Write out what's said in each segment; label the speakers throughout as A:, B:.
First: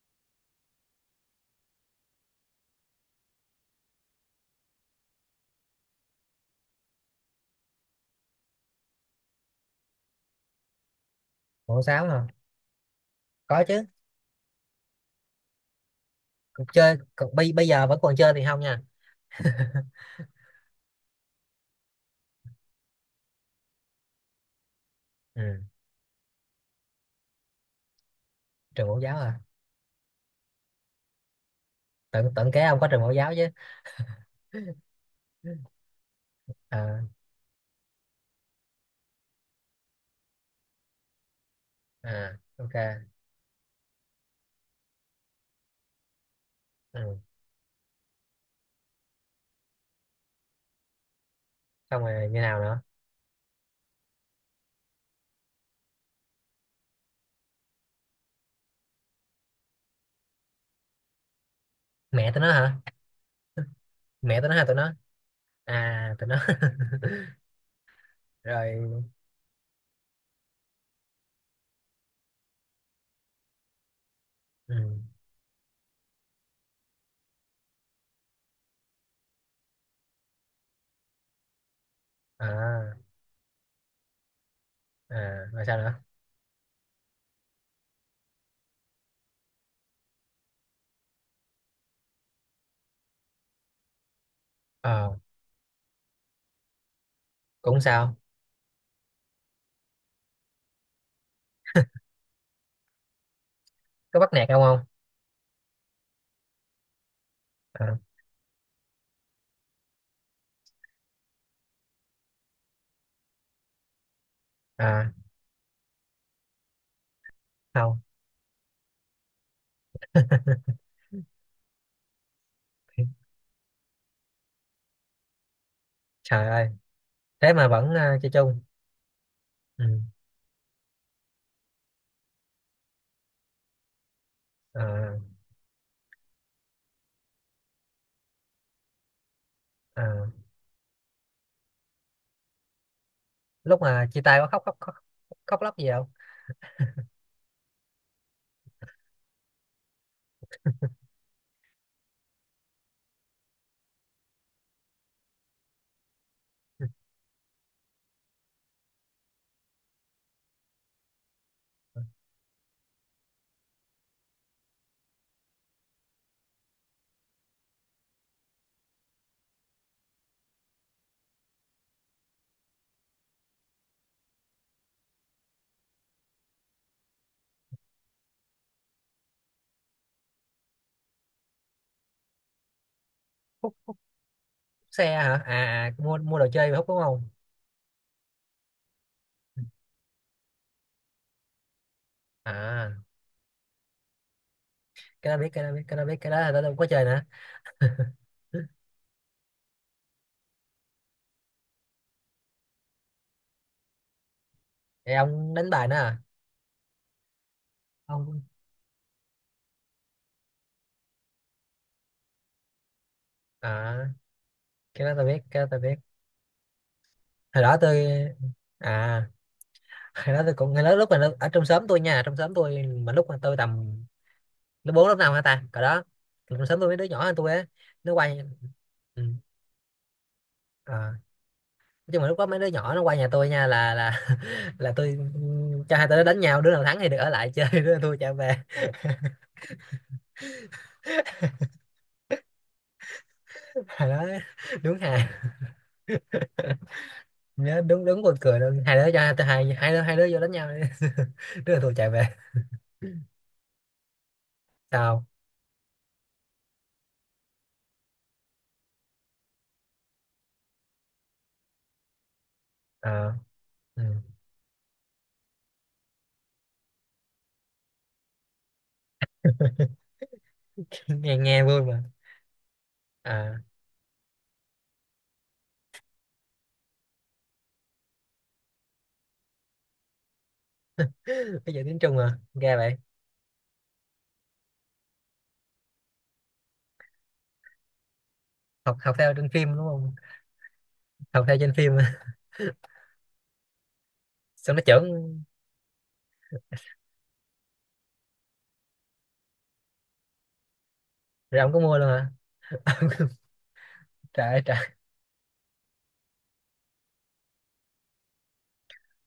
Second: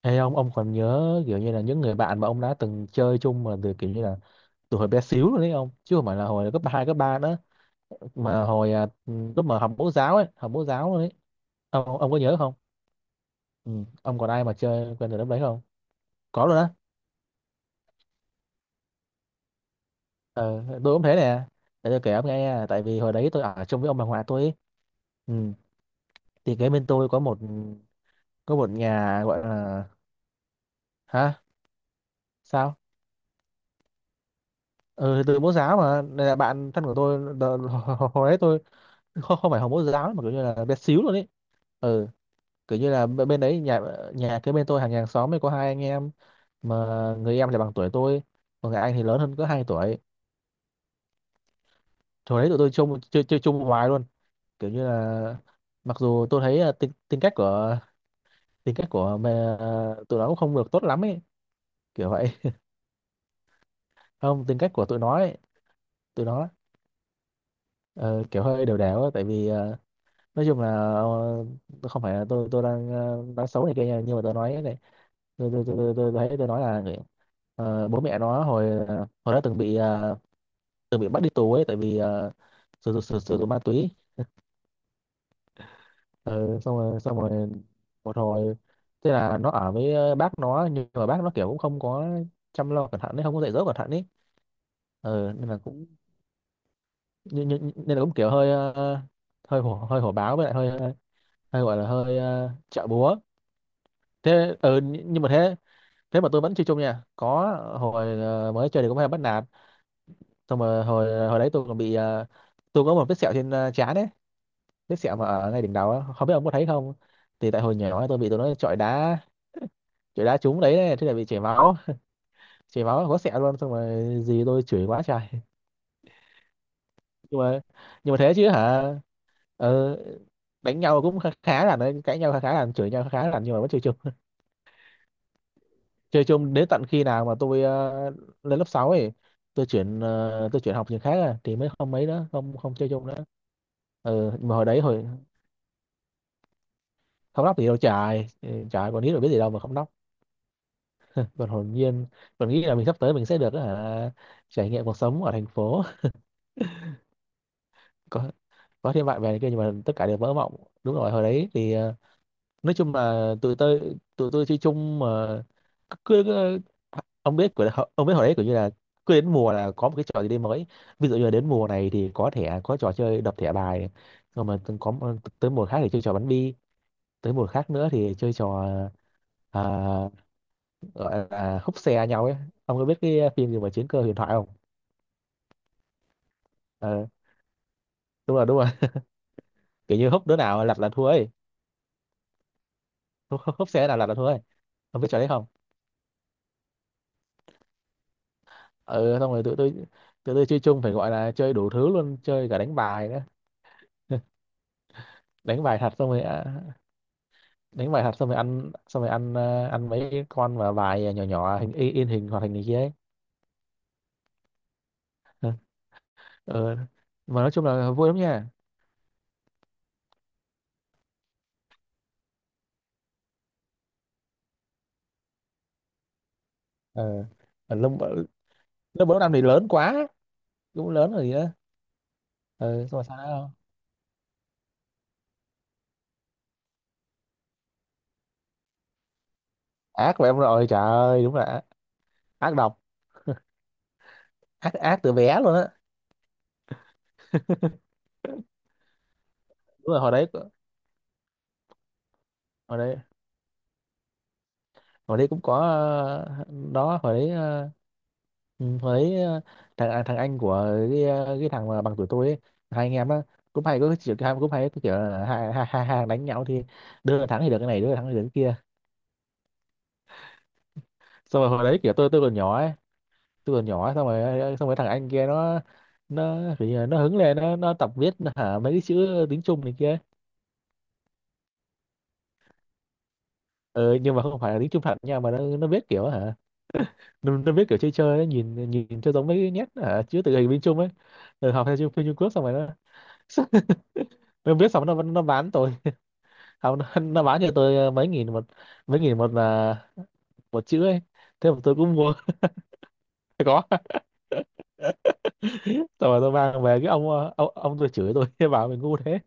A: Ê ông còn nhớ kiểu như là những người bạn mà ông đã từng chơi chung mà từ kiểu như là từ hồi bé xíu luôn đấy ông, chứ không phải là hồi cấp 2, cấp 3 nữa, mà hồi lúc mà học mẫu giáo ấy, học mẫu giáo luôn ấy.
B: Bộ
A: ông
B: sáu
A: ông có
B: hả?
A: nhớ không?
B: Có
A: Ừ.
B: chứ.
A: Ông còn ai mà chơi quen từ lúc đấy không? Có luôn
B: Còn
A: á.
B: chơi còn bây bây giờ vẫn còn chơi thì không nha.
A: Ờ, tôi cũng thế nè. Để tôi kể ông nghe nha, tại vì hồi đấy tôi ở chung với ông bà ngoại tôi ấy. Ừ.
B: Ừ.
A: Thì kế bên tôi có một, có một
B: Trường mẫu giáo
A: nhà gọi
B: à?
A: là Hả?
B: Tận tận kế
A: Sao?
B: ông có trường mẫu giáo chứ?
A: Ừ, thì từ mẫu giáo mà nên là bạn thân của
B: à,
A: tôi hồi đấy tôi không không phải hồng mẫu giáo, mà kiểu như là bé xíu luôn ấy. Ừ.
B: à,
A: Kiểu
B: OK.
A: như là bên đấy nhà, nhà cái bên tôi, hàng hàng xóm ấy, có hai anh em mà,
B: Ừ.
A: người em thì bằng tuổi tôi, còn người anh thì lớn hơn có hai tuổi.
B: Xong rồi như
A: Hồi đấy tụi
B: nào
A: tôi
B: nữa?
A: chung chơi chơi chung hoài luôn. Kiểu như là, mặc dù tôi thấy là tính tính cách của mẹ, tụi nó cũng không được tốt lắm ấy, kiểu vậy.
B: Mẹ tụi nó hả? Mẹ
A: Không,
B: tụi nó
A: tính
B: hả?
A: cách
B: Tụi
A: của
B: nó,
A: tụi nó ấy,
B: à
A: tụi
B: tụi nó.
A: nó ờ, kiểu hơi
B: Rồi.
A: đều đều ấy, tại vì nói chung là, không phải là tôi đang nói xấu này kia nha, nhưng mà tôi nói
B: Ừ.
A: này, tôi, thấy tôi nói là người, bố mẹ nó hồi hồi đó từng bị từng bị bắt đi tù ấy, tại vì
B: à,
A: sử dụng ma túy.
B: à, rồi sao nữa?
A: Ờ, xong rồi, một hồi, thế là nó ở với bác nó, nhưng mà bác nó kiểu cũng không có chăm lo cẩn thận ấy, không có dạy dỗ cẩn thận ấy.
B: ờ
A: Ờ, nên là cũng, nên, nên
B: cũng
A: nên là cũng
B: sao?
A: kiểu hơi hơi hổ báo, với lại hơi hơi gọi là hơi chợ búa.
B: Có bắt nạt
A: Thế
B: ông không?
A: ừ, nhưng mà thế, thế mà tôi vẫn chơi chung nha. Có,
B: à,
A: hồi mới chơi thì cũng hay bắt nạt, xong rồi hồi hồi đấy tôi còn bị tôi có một vết sẹo trên trán ấy. Vết
B: à
A: sẹo mà ở ngay đỉnh đầu á, không biết ông có thấy không? Thì tại hồi
B: không.
A: nhỏ tôi bị tụi nó chọi đá, chọi đá trúng đấy này, thế là bị chảy máu, chảy máu có sẹo luôn, xong rồi gì tôi chửi quá trời.
B: Trời ơi.
A: Nhưng
B: Thế
A: mà,
B: mà vẫn
A: nhưng mà
B: chơi
A: thế chứ
B: chung.
A: hả.
B: Ừ.
A: Ờ, đánh nhau cũng khá, khá là đấy, cãi nhau khá khá là, chửi nhau khá khá là, nhưng mà vẫn chơi chung.
B: à,
A: Chơi chung đến tận khi nào mà tôi lên lớp 6 ấy, tôi chuyển
B: à.
A: tôi chuyển học trường khác, thì mới không mấy đó, không không chơi chung nữa.
B: Lúc mà chia
A: Ừ,
B: tay có
A: mà
B: khóc
A: hồi
B: khóc
A: đấy
B: khóc, khóc lóc gì không?
A: không đốc thì đâu trời, trời còn biết, rồi biết gì đâu mà không đốc, còn hồn nhiên, còn nghĩ là mình sắp tới mình sẽ được trải nghiệm cuộc sống ở thành phố.
B: Ừ.
A: có có thêm bạn bè này kia, nhưng mà tất cả đều vỡ mộng. Đúng rồi, hồi đấy thì nói chung là tụi tôi chơi chung mà, cứ, ông biết của ông biết hồi đấy kiểu như là cứ đến mùa là có một cái trò gì đấy mới. Ví dụ như là đến mùa này thì có thẻ, có trò chơi đập thẻ bài rồi, mà từng có tới mùa khác thì chơi trò bắn bi, tới mùa khác nữa thì chơi trò à, gọi là húp xe nhau ấy. Ông có biết cái phim gì mà
B: Hút
A: Chiến Cơ Huyền Thoại không?
B: xe hả? À, mua mua đồ chơi mà hút đúng
A: Ờ,
B: không?
A: đúng rồi, đúng rồi. Kiểu như húp đứa nào lật là thua ấy,
B: À,
A: húp xe nào lật là thua ấy. Ông biết trò đấy
B: cái đó
A: không?
B: biết, cái đó biết, cái đó biết, cái đó là tao đâu có chơi nữa. Ừ.
A: Ừ, xong rồi tụi tôi chơi chung phải gọi là chơi đủ thứ luôn, chơi cả đánh bài nữa.
B: Thì ông
A: Đánh
B: đánh
A: bài
B: bài nữa
A: thật, xong
B: à?
A: rồi đánh bài thật xong rồi
B: Ông.
A: ăn, xong rồi ăn ăn mấy con mà bài nhỏ nhỏ hình in hình hoạt hình này kia ấy.
B: À, cái đó tao biết, cái đó tao biết.
A: Ờ, mà nói
B: Hồi
A: chung
B: đó
A: là
B: tôi,
A: vui lắm nha.
B: à, hồi đó tôi cũng, hồi đó lúc mà ở trong xóm tôi nha, trong xóm tôi, mà lúc mà tôi tầm lớp bốn lớp năm hả ta, cỡ đó. Trong xóm tôi mấy đứa nhỏ
A: Ờ,
B: hơn tôi á,
A: ở lớp,
B: nó quay.
A: lớp bốn
B: Ừ.
A: năm thì lớn quá, cũng
B: À,
A: lớn rồi gì nữa.
B: nhưng mà lúc đó mấy đứa
A: Ờ, xong
B: nhỏ nó
A: rồi
B: qua
A: sao nữa
B: nhà tôi
A: không?
B: nha, là là tôi, cho hai tụi nó đánh nhau, đứa nào thắng thì được ở lại chơi, đứa nào thua trả về.
A: Ác của em rồi, trời ơi đúng là ác độc,
B: Hồi đó
A: ác
B: đúng
A: ác từ
B: hà.
A: bé luôn á.
B: Nhớ, đúng đúng buồn cười luôn hai đứa. Cho hai hai
A: Đúng rồi, hồi
B: hai
A: đấy,
B: đứa vô đánh nhau đi. Đứa nào thua chạy về.
A: hồi đấy hồi
B: Sao?
A: đấy cũng có ờ, đó, hồi đấy ừ, hồi đấy thằng anh của cái, cái thằng mà bằng tuổi tôi ấy, hai anh em á,
B: Ờ,
A: cũng hay có cái
B: ừ.
A: kiểu, cũng hay có kiểu là hai hai hai hàng đánh nhau thì đứa là thắng thì được cái này, đứa là thắng thì được cái kia.
B: nghe
A: Xong rồi
B: nghe
A: hồi đấy
B: vui
A: kiểu
B: mà.
A: tôi còn nhỏ ấy, tôi
B: À,
A: còn nhỏ ấy, xong rồi xong rồi thằng anh kia nó kiểu như là nó hứng lên nó tập viết hả mấy cái chữ tiếng Trung này kia.
B: bây giờ tiếng Trung à, ra vậy?
A: Ừ, nhưng mà không phải là tiếng Trung thật nha, mà nó viết kiểu hả, nó biết kiểu chơi chơi ấy, nhìn
B: học
A: nhìn cho
B: học
A: giống
B: theo trên
A: mấy nét
B: phim đúng
A: ở
B: không?
A: chữ tự hình bên Trung ấy.
B: Học
A: Rồi
B: theo
A: học
B: trên
A: theo phim
B: phim
A: phim Trung Quốc,
B: à.
A: xong rồi nó, nó biết,
B: Xong nó
A: xong nó
B: chưởng.
A: nó bán tôi học nó bán cho tôi mấy nghìn một, mấy nghìn một là một chữ ấy. Thế mà
B: Rồi ông
A: tôi
B: có
A: cũng
B: mua luôn
A: mua.
B: hả?
A: Có,
B: Trời ơi trời.
A: xong rồi tôi mang về cái ông ông tôi chửi tôi, bảo mình ngu thế.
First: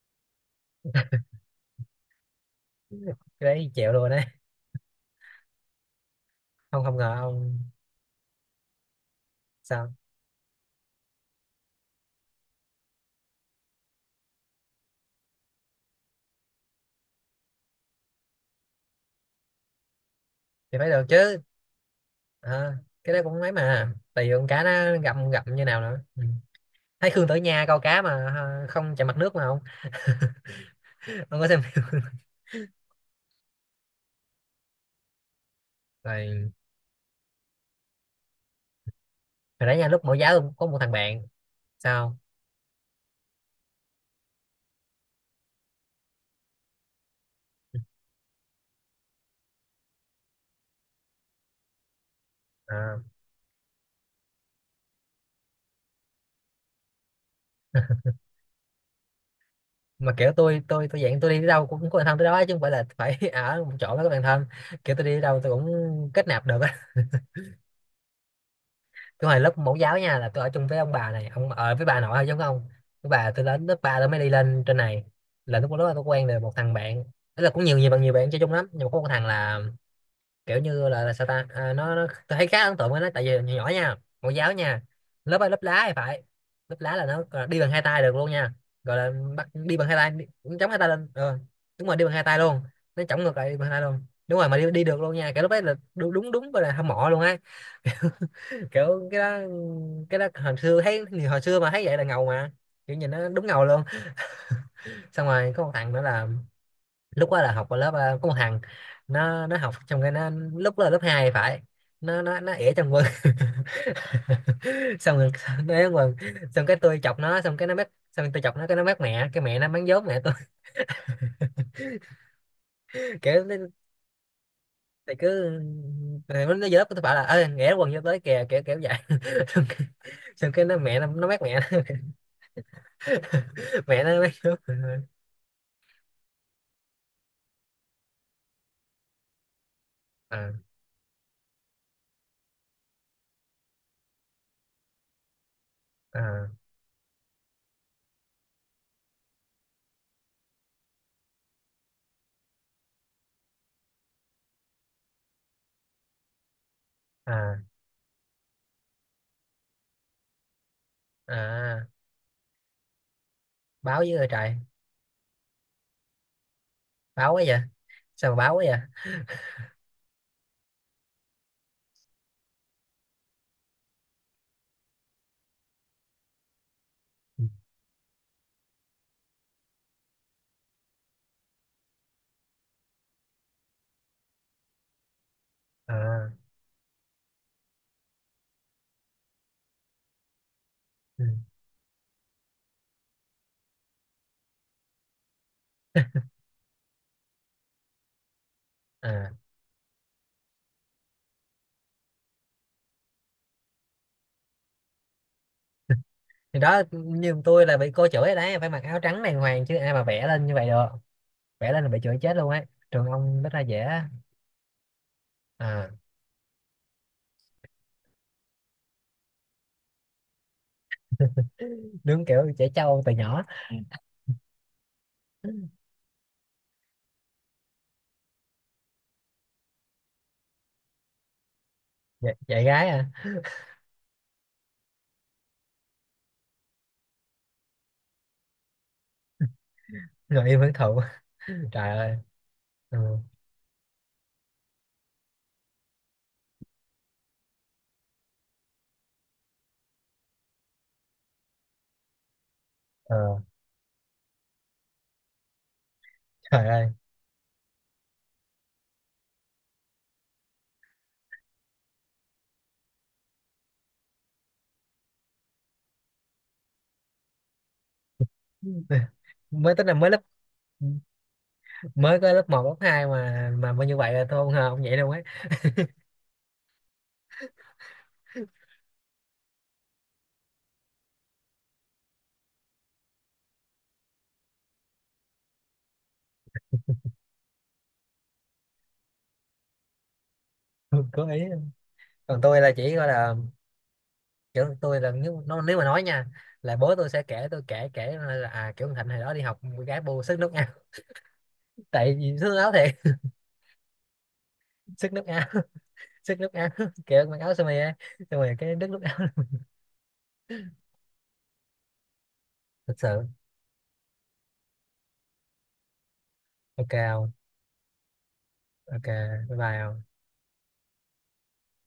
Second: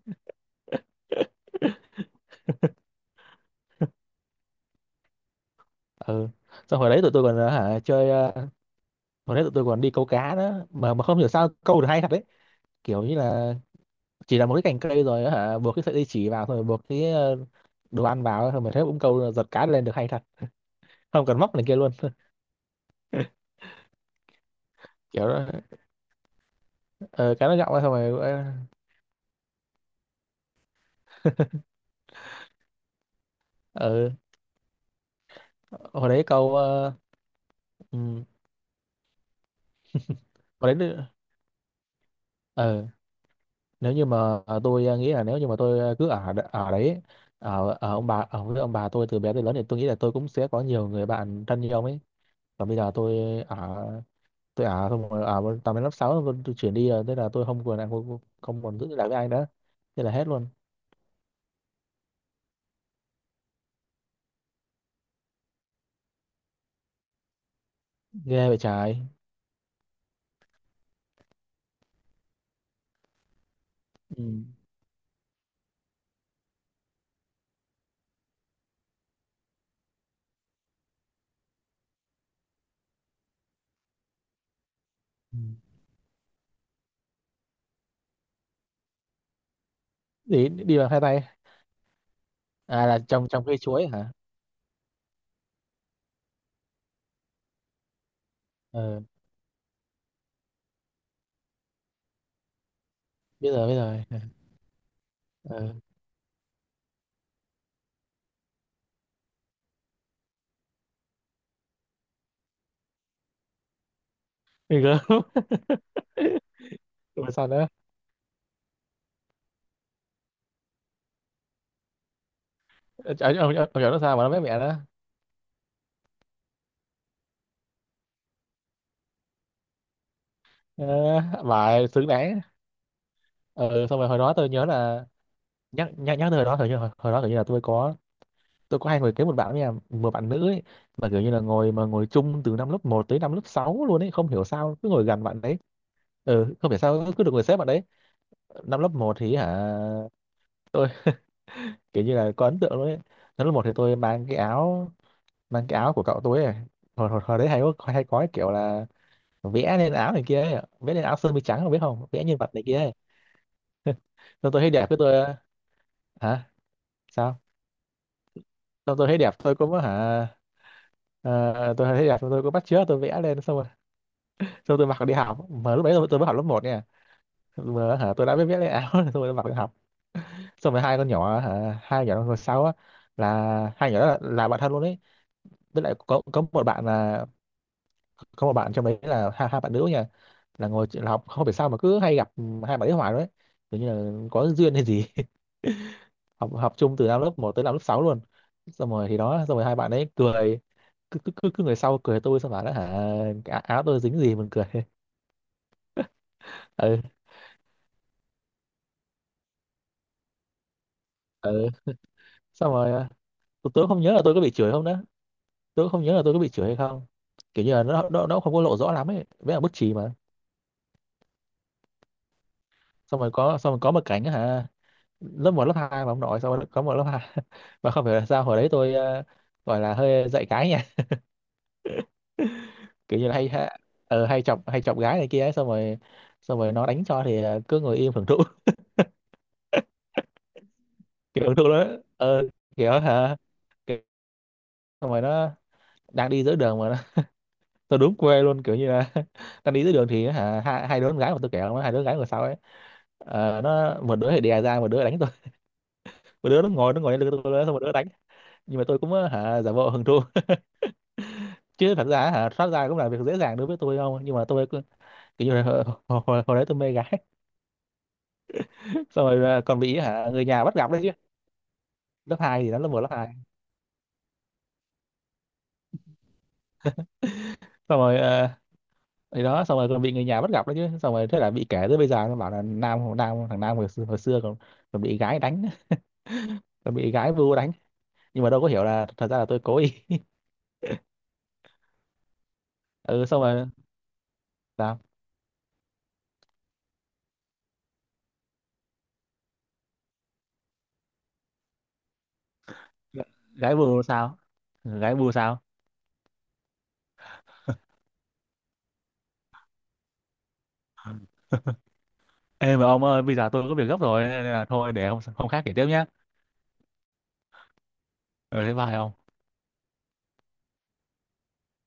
B: Cái đấy chẹo luôn đấy.
A: Ừ, xong
B: không
A: hồi
B: không
A: đấy
B: ngờ
A: tụi tôi còn
B: ông.
A: hả chơi hồi đấy tụi tôi còn đi
B: Sao?
A: câu cá đó mà không hiểu sao câu được hay thật đấy. Kiểu như là chỉ là một cái cành cây rồi á, hả buộc cái sợi dây chỉ vào, xong rồi buộc cái đồ ăn vào, xong rồi thấy cũng câu giật cá lên được hay thật,
B: Thì phải được
A: không
B: chứ.
A: cần móc này kia luôn,
B: Ờ, cái đó cũng ấy mà tại vì con cá nó
A: kiểu
B: gặm gặm
A: đó.
B: như nào nữa, ừ. Thấy Khương Tử
A: Ờ, cá nó
B: Nha
A: gặm
B: câu
A: ra xong
B: cá mà
A: rồi
B: không chạm mặt nước mà, không. Không có xem phim.
A: ờ, hồi đấy
B: Rồi.
A: câu ừ,
B: Hồi nãy nha, lúc mẫu giáo tôi có
A: hồi
B: một thằng
A: đấy
B: bạn. Sao?
A: ờ, nếu như mà tôi nghĩ là nếu như mà tôi cứ ở ở đấy, ở ông bà, ở với ông bà tôi từ bé tới lớn, thì tôi nghĩ là tôi cũng sẽ có nhiều người bạn thân như ông ấy. Còn bây giờ
B: Ờ,
A: tôi ở, tôi ở xong rồi ở tầm đến lớp 6 tôi chuyển đi rồi, thế là tôi không còn, không còn giữ lại với ai nữa, thế là
B: mà
A: hết
B: kiểu
A: luôn.
B: tôi dạng tôi đi tới đâu cũng có bạn thân tới đó, chứ không phải là phải ở một chỗ đó có bạn thân. Kiểu tôi đi tới đâu tôi cũng kết nạp được á.
A: Ghê vậy trời.
B: Tôi hồi lớp mẫu giáo nha là tôi ở chung với ông bà, này ông ở với bà nội thôi, giống không? Với bà tôi đến lớp ba tôi mới
A: Ừ.
B: đi lên trên này. Là lúc đó tôi quen được một thằng bạn. Tức là cũng nhiều nhiều bạn chơi chung lắm, nhưng mà có một thằng là kiểu như là sao ta, à, nó tôi thấy khá ấn tượng với nó, tại vì nhỏ nhỏ nha, mẫu giáo nha,
A: Ừ.
B: lớp A, lớp lá thì phải. Lớp lá là nó gọi là đi bằng hai tay được luôn nha. Gọi là bắt đi bằng hai tay,
A: Đi
B: cũng chống
A: đi
B: hai tay
A: bằng hai
B: lên,
A: tay.
B: đúng rồi đi bằng hai tay luôn.
A: À, là
B: Nó chống
A: trong,
B: ngược
A: trong
B: lại đi
A: cây
B: bằng hai tay
A: chuối
B: luôn,
A: hả?
B: đúng rồi mà đi được luôn nha, kiểu lúc đấy là đúng đúng đúng, gọi là hâm mộ luôn á.
A: Ờ,
B: Kiểu cái đó, cái đó hồi xưa thấy, hồi xưa mà thấy vậy là ngầu mà, kiểu nhìn nó đúng
A: biết
B: ngầu
A: rồi, biết
B: luôn.
A: rồi.
B: Xong rồi có một
A: Ờ,
B: thằng nữa là lúc đó là học ở lớp, có một thằng, nó học trong cái, nó lúc đó là lớp 2 phải. Nó ỉa trong quân.
A: ghê gớm.
B: Xong rồi nó ỉa trong quân. Xong cái tôi chọc
A: Rồi
B: nó,
A: sao
B: xong cái
A: nữa?
B: nó mét, xong tôi chọc nó cái nó mét mẹ, cái mẹ nó mắng vốn mẹ tôi.
A: Ờ, ông
B: Kiểu
A: ông ông nhỏ nó sao mà nó với mẹ đó?
B: thì cứ nó vô lớp, tôi bảo là ơi ỉa quần vô tới kìa, kiểu kiểu vậy. Xong, xong cái nó
A: Ờ,
B: mẹ nó mét mẹ nó.
A: bà xứng đáng. Ừ, xong
B: Mẹ
A: rồi hồi
B: nó mét
A: đó tôi
B: vốn.
A: nhớ là, nhắc nhắc nhắc tới hồi đó, thời như hồi đó kiểu như là tôi có, tôi có hay ngồi kế một bạn nha, một bạn nữ
B: À,
A: ấy, mà kiểu như là ngồi, mà ngồi chung từ năm lớp một tới năm lớp 6 luôn ấy, không hiểu sao cứ ngồi gần bạn đấy.
B: à,
A: Ừ, không hiểu sao cứ được người xếp bạn đấy. Năm lớp một thì hả, tôi kiểu như là có ấn tượng luôn ấy. Tháng lớp một thì tôi mang cái áo, mang cái áo của cậu tôi ấy. Hồi hồi, hồi đấy
B: à,
A: hay có, hay có cái kiểu là vẽ lên áo này kia ấy, vẽ lên áo sơ mi trắng, không biết,
B: à,
A: không vẽ nhân vật này kia ấy.
B: báo với ơi
A: Xong
B: trời.
A: tôi thấy đẹp cái tôi, hả?
B: Báo
A: Sao?
B: quá vậy. Sao mà báo quá vậy?
A: Xong tôi thấy đẹp tôi cũng hả, ờ, tôi thấy đẹp xong tôi cũng bắt chước, tôi vẽ lên, xong rồi xong tôi mặc đi học. Mà lúc đấy tôi mới học lớp một nha, mà hả tôi đã biết vẽ lên áo. Xong rồi tôi mặc đi học, xong rồi hai con nhỏ hả, hai nhỏ ngồi sau á, là hai nhỏ đó là bạn thân luôn đấy. Với lại có
B: À.
A: có một bạn là có một bạn trong đấy là hai bạn nữ nha, là ngồi, là
B: Ừ.
A: học không phải, sao mà cứ hay gặp hai bạn ấy hoài đấy, kiểu như là có duyên hay gì. Học, học chung từ năm lớp một tới năm lớp 6 luôn, xong rồi thì
B: À,
A: đó, xong rồi hai bạn ấy cười. Cứ người sau cười tôi xong bảo đó hả, cái áo tôi dính gì mình cười.
B: thì đó
A: Ừ.
B: như tôi là bị cô chửi rồi đấy, phải mặc áo trắng đàng hoàng chứ ai mà vẽ lên như vậy được.
A: Ừ,
B: Vẽ lên là bị chửi chết luôn ấy.
A: xong rồi
B: Trường ông rất là dễ.
A: tôi không nhớ là tôi có bị chửi không đó,
B: À.
A: tôi không nhớ là tôi có bị chửi hay không, kiểu như là nó không có lộ rõ lắm ấy, với là bút chì mà.
B: Đứng kiểu trẻ trâu từ
A: Xong rồi
B: nhỏ.
A: có, xong rồi có một cảnh á hả, lớp một lớp 2 mà ông nội sau đó có một lớp hai. Mà không phải là sao, hồi đấy tôi gọi là hơi dạy cái nha.
B: Dạy gái à?
A: Kiểu như là hay hay, hay chọc gái này kia ấy, xong rồi, xong rồi nó đánh cho thì cứ ngồi im hưởng thụ.
B: Ngồi im hưởng thụ.
A: Kiểu hưởng thụ đó.
B: Trời ơi.
A: Ờ, kiểu
B: Ừ.
A: hả, kiểu, xong rồi nó đang đi giữa đường mà nó, tôi đúng quê luôn kiểu như là, đang đi giữa đường thì hả hai đứa con gái mà tôi kẹo nó, hai đứa con gái ngồi sau ấy,
B: ờ,
A: ờ, nó một đứa thì đè ra, một đứa đánh tôi. Một đứa
B: trời
A: nó
B: ơi.
A: ngồi, lên lưng tôi xong một đứa đánh. Nhưng mà tôi cũng hả giả bộ hưởng thụ, chứ thật ra hả thoát ra cũng là việc dễ dàng đối với tôi không, nhưng mà tôi cứ kiểu như là hồi đấy tôi mê gái. Xong rồi
B: Mới
A: còn
B: tính là
A: bị
B: mới lớp,
A: hả người nhà bắt gặp đấy chứ.
B: mới có
A: Lớp
B: lớp một
A: hai thì
B: lớp
A: đó, lớp một
B: 2
A: lớp hai,
B: mà như vậy là tôi không ngờ ông vậy đâu ấy.
A: xong rồi thì đó xong rồi còn bị người nhà bắt gặp đấy chứ, xong rồi thế là bị kể tới bây giờ. Nó bảo là nam nam thằng Nam hồi xưa còn, còn bị gái đánh, còn bị gái vu đánh, nhưng mà đâu có hiểu là thật ra là tôi cố ý.
B: Cố ý. Còn tôi là chỉ gọi
A: Ừ,
B: là
A: xong rồi
B: kiểu
A: sao?
B: tôi là nếu nếu mà nói nha là bố tôi sẽ kể, tôi kể kể là à, kiểu thằng Thịnh hồi đó đi học con gái bu sức nước. Tại vì sức áo thiệt.
A: Gái vu sao? Ừ,
B: Sức
A: gái
B: nước
A: vu
B: áo.
A: sao?
B: Sức nước áo, kiểu mặc áo sơ mi á xong rồi cái đứt nước áo.
A: Ê mà
B: Thật
A: ông
B: sự.
A: ơi, bây giờ tôi có việc gấp rồi, nên là thôi để hôm khác kể tiếp nhé.
B: OK không?
A: Ừ, thế bye
B: OK.
A: ông.
B: Bye bye không?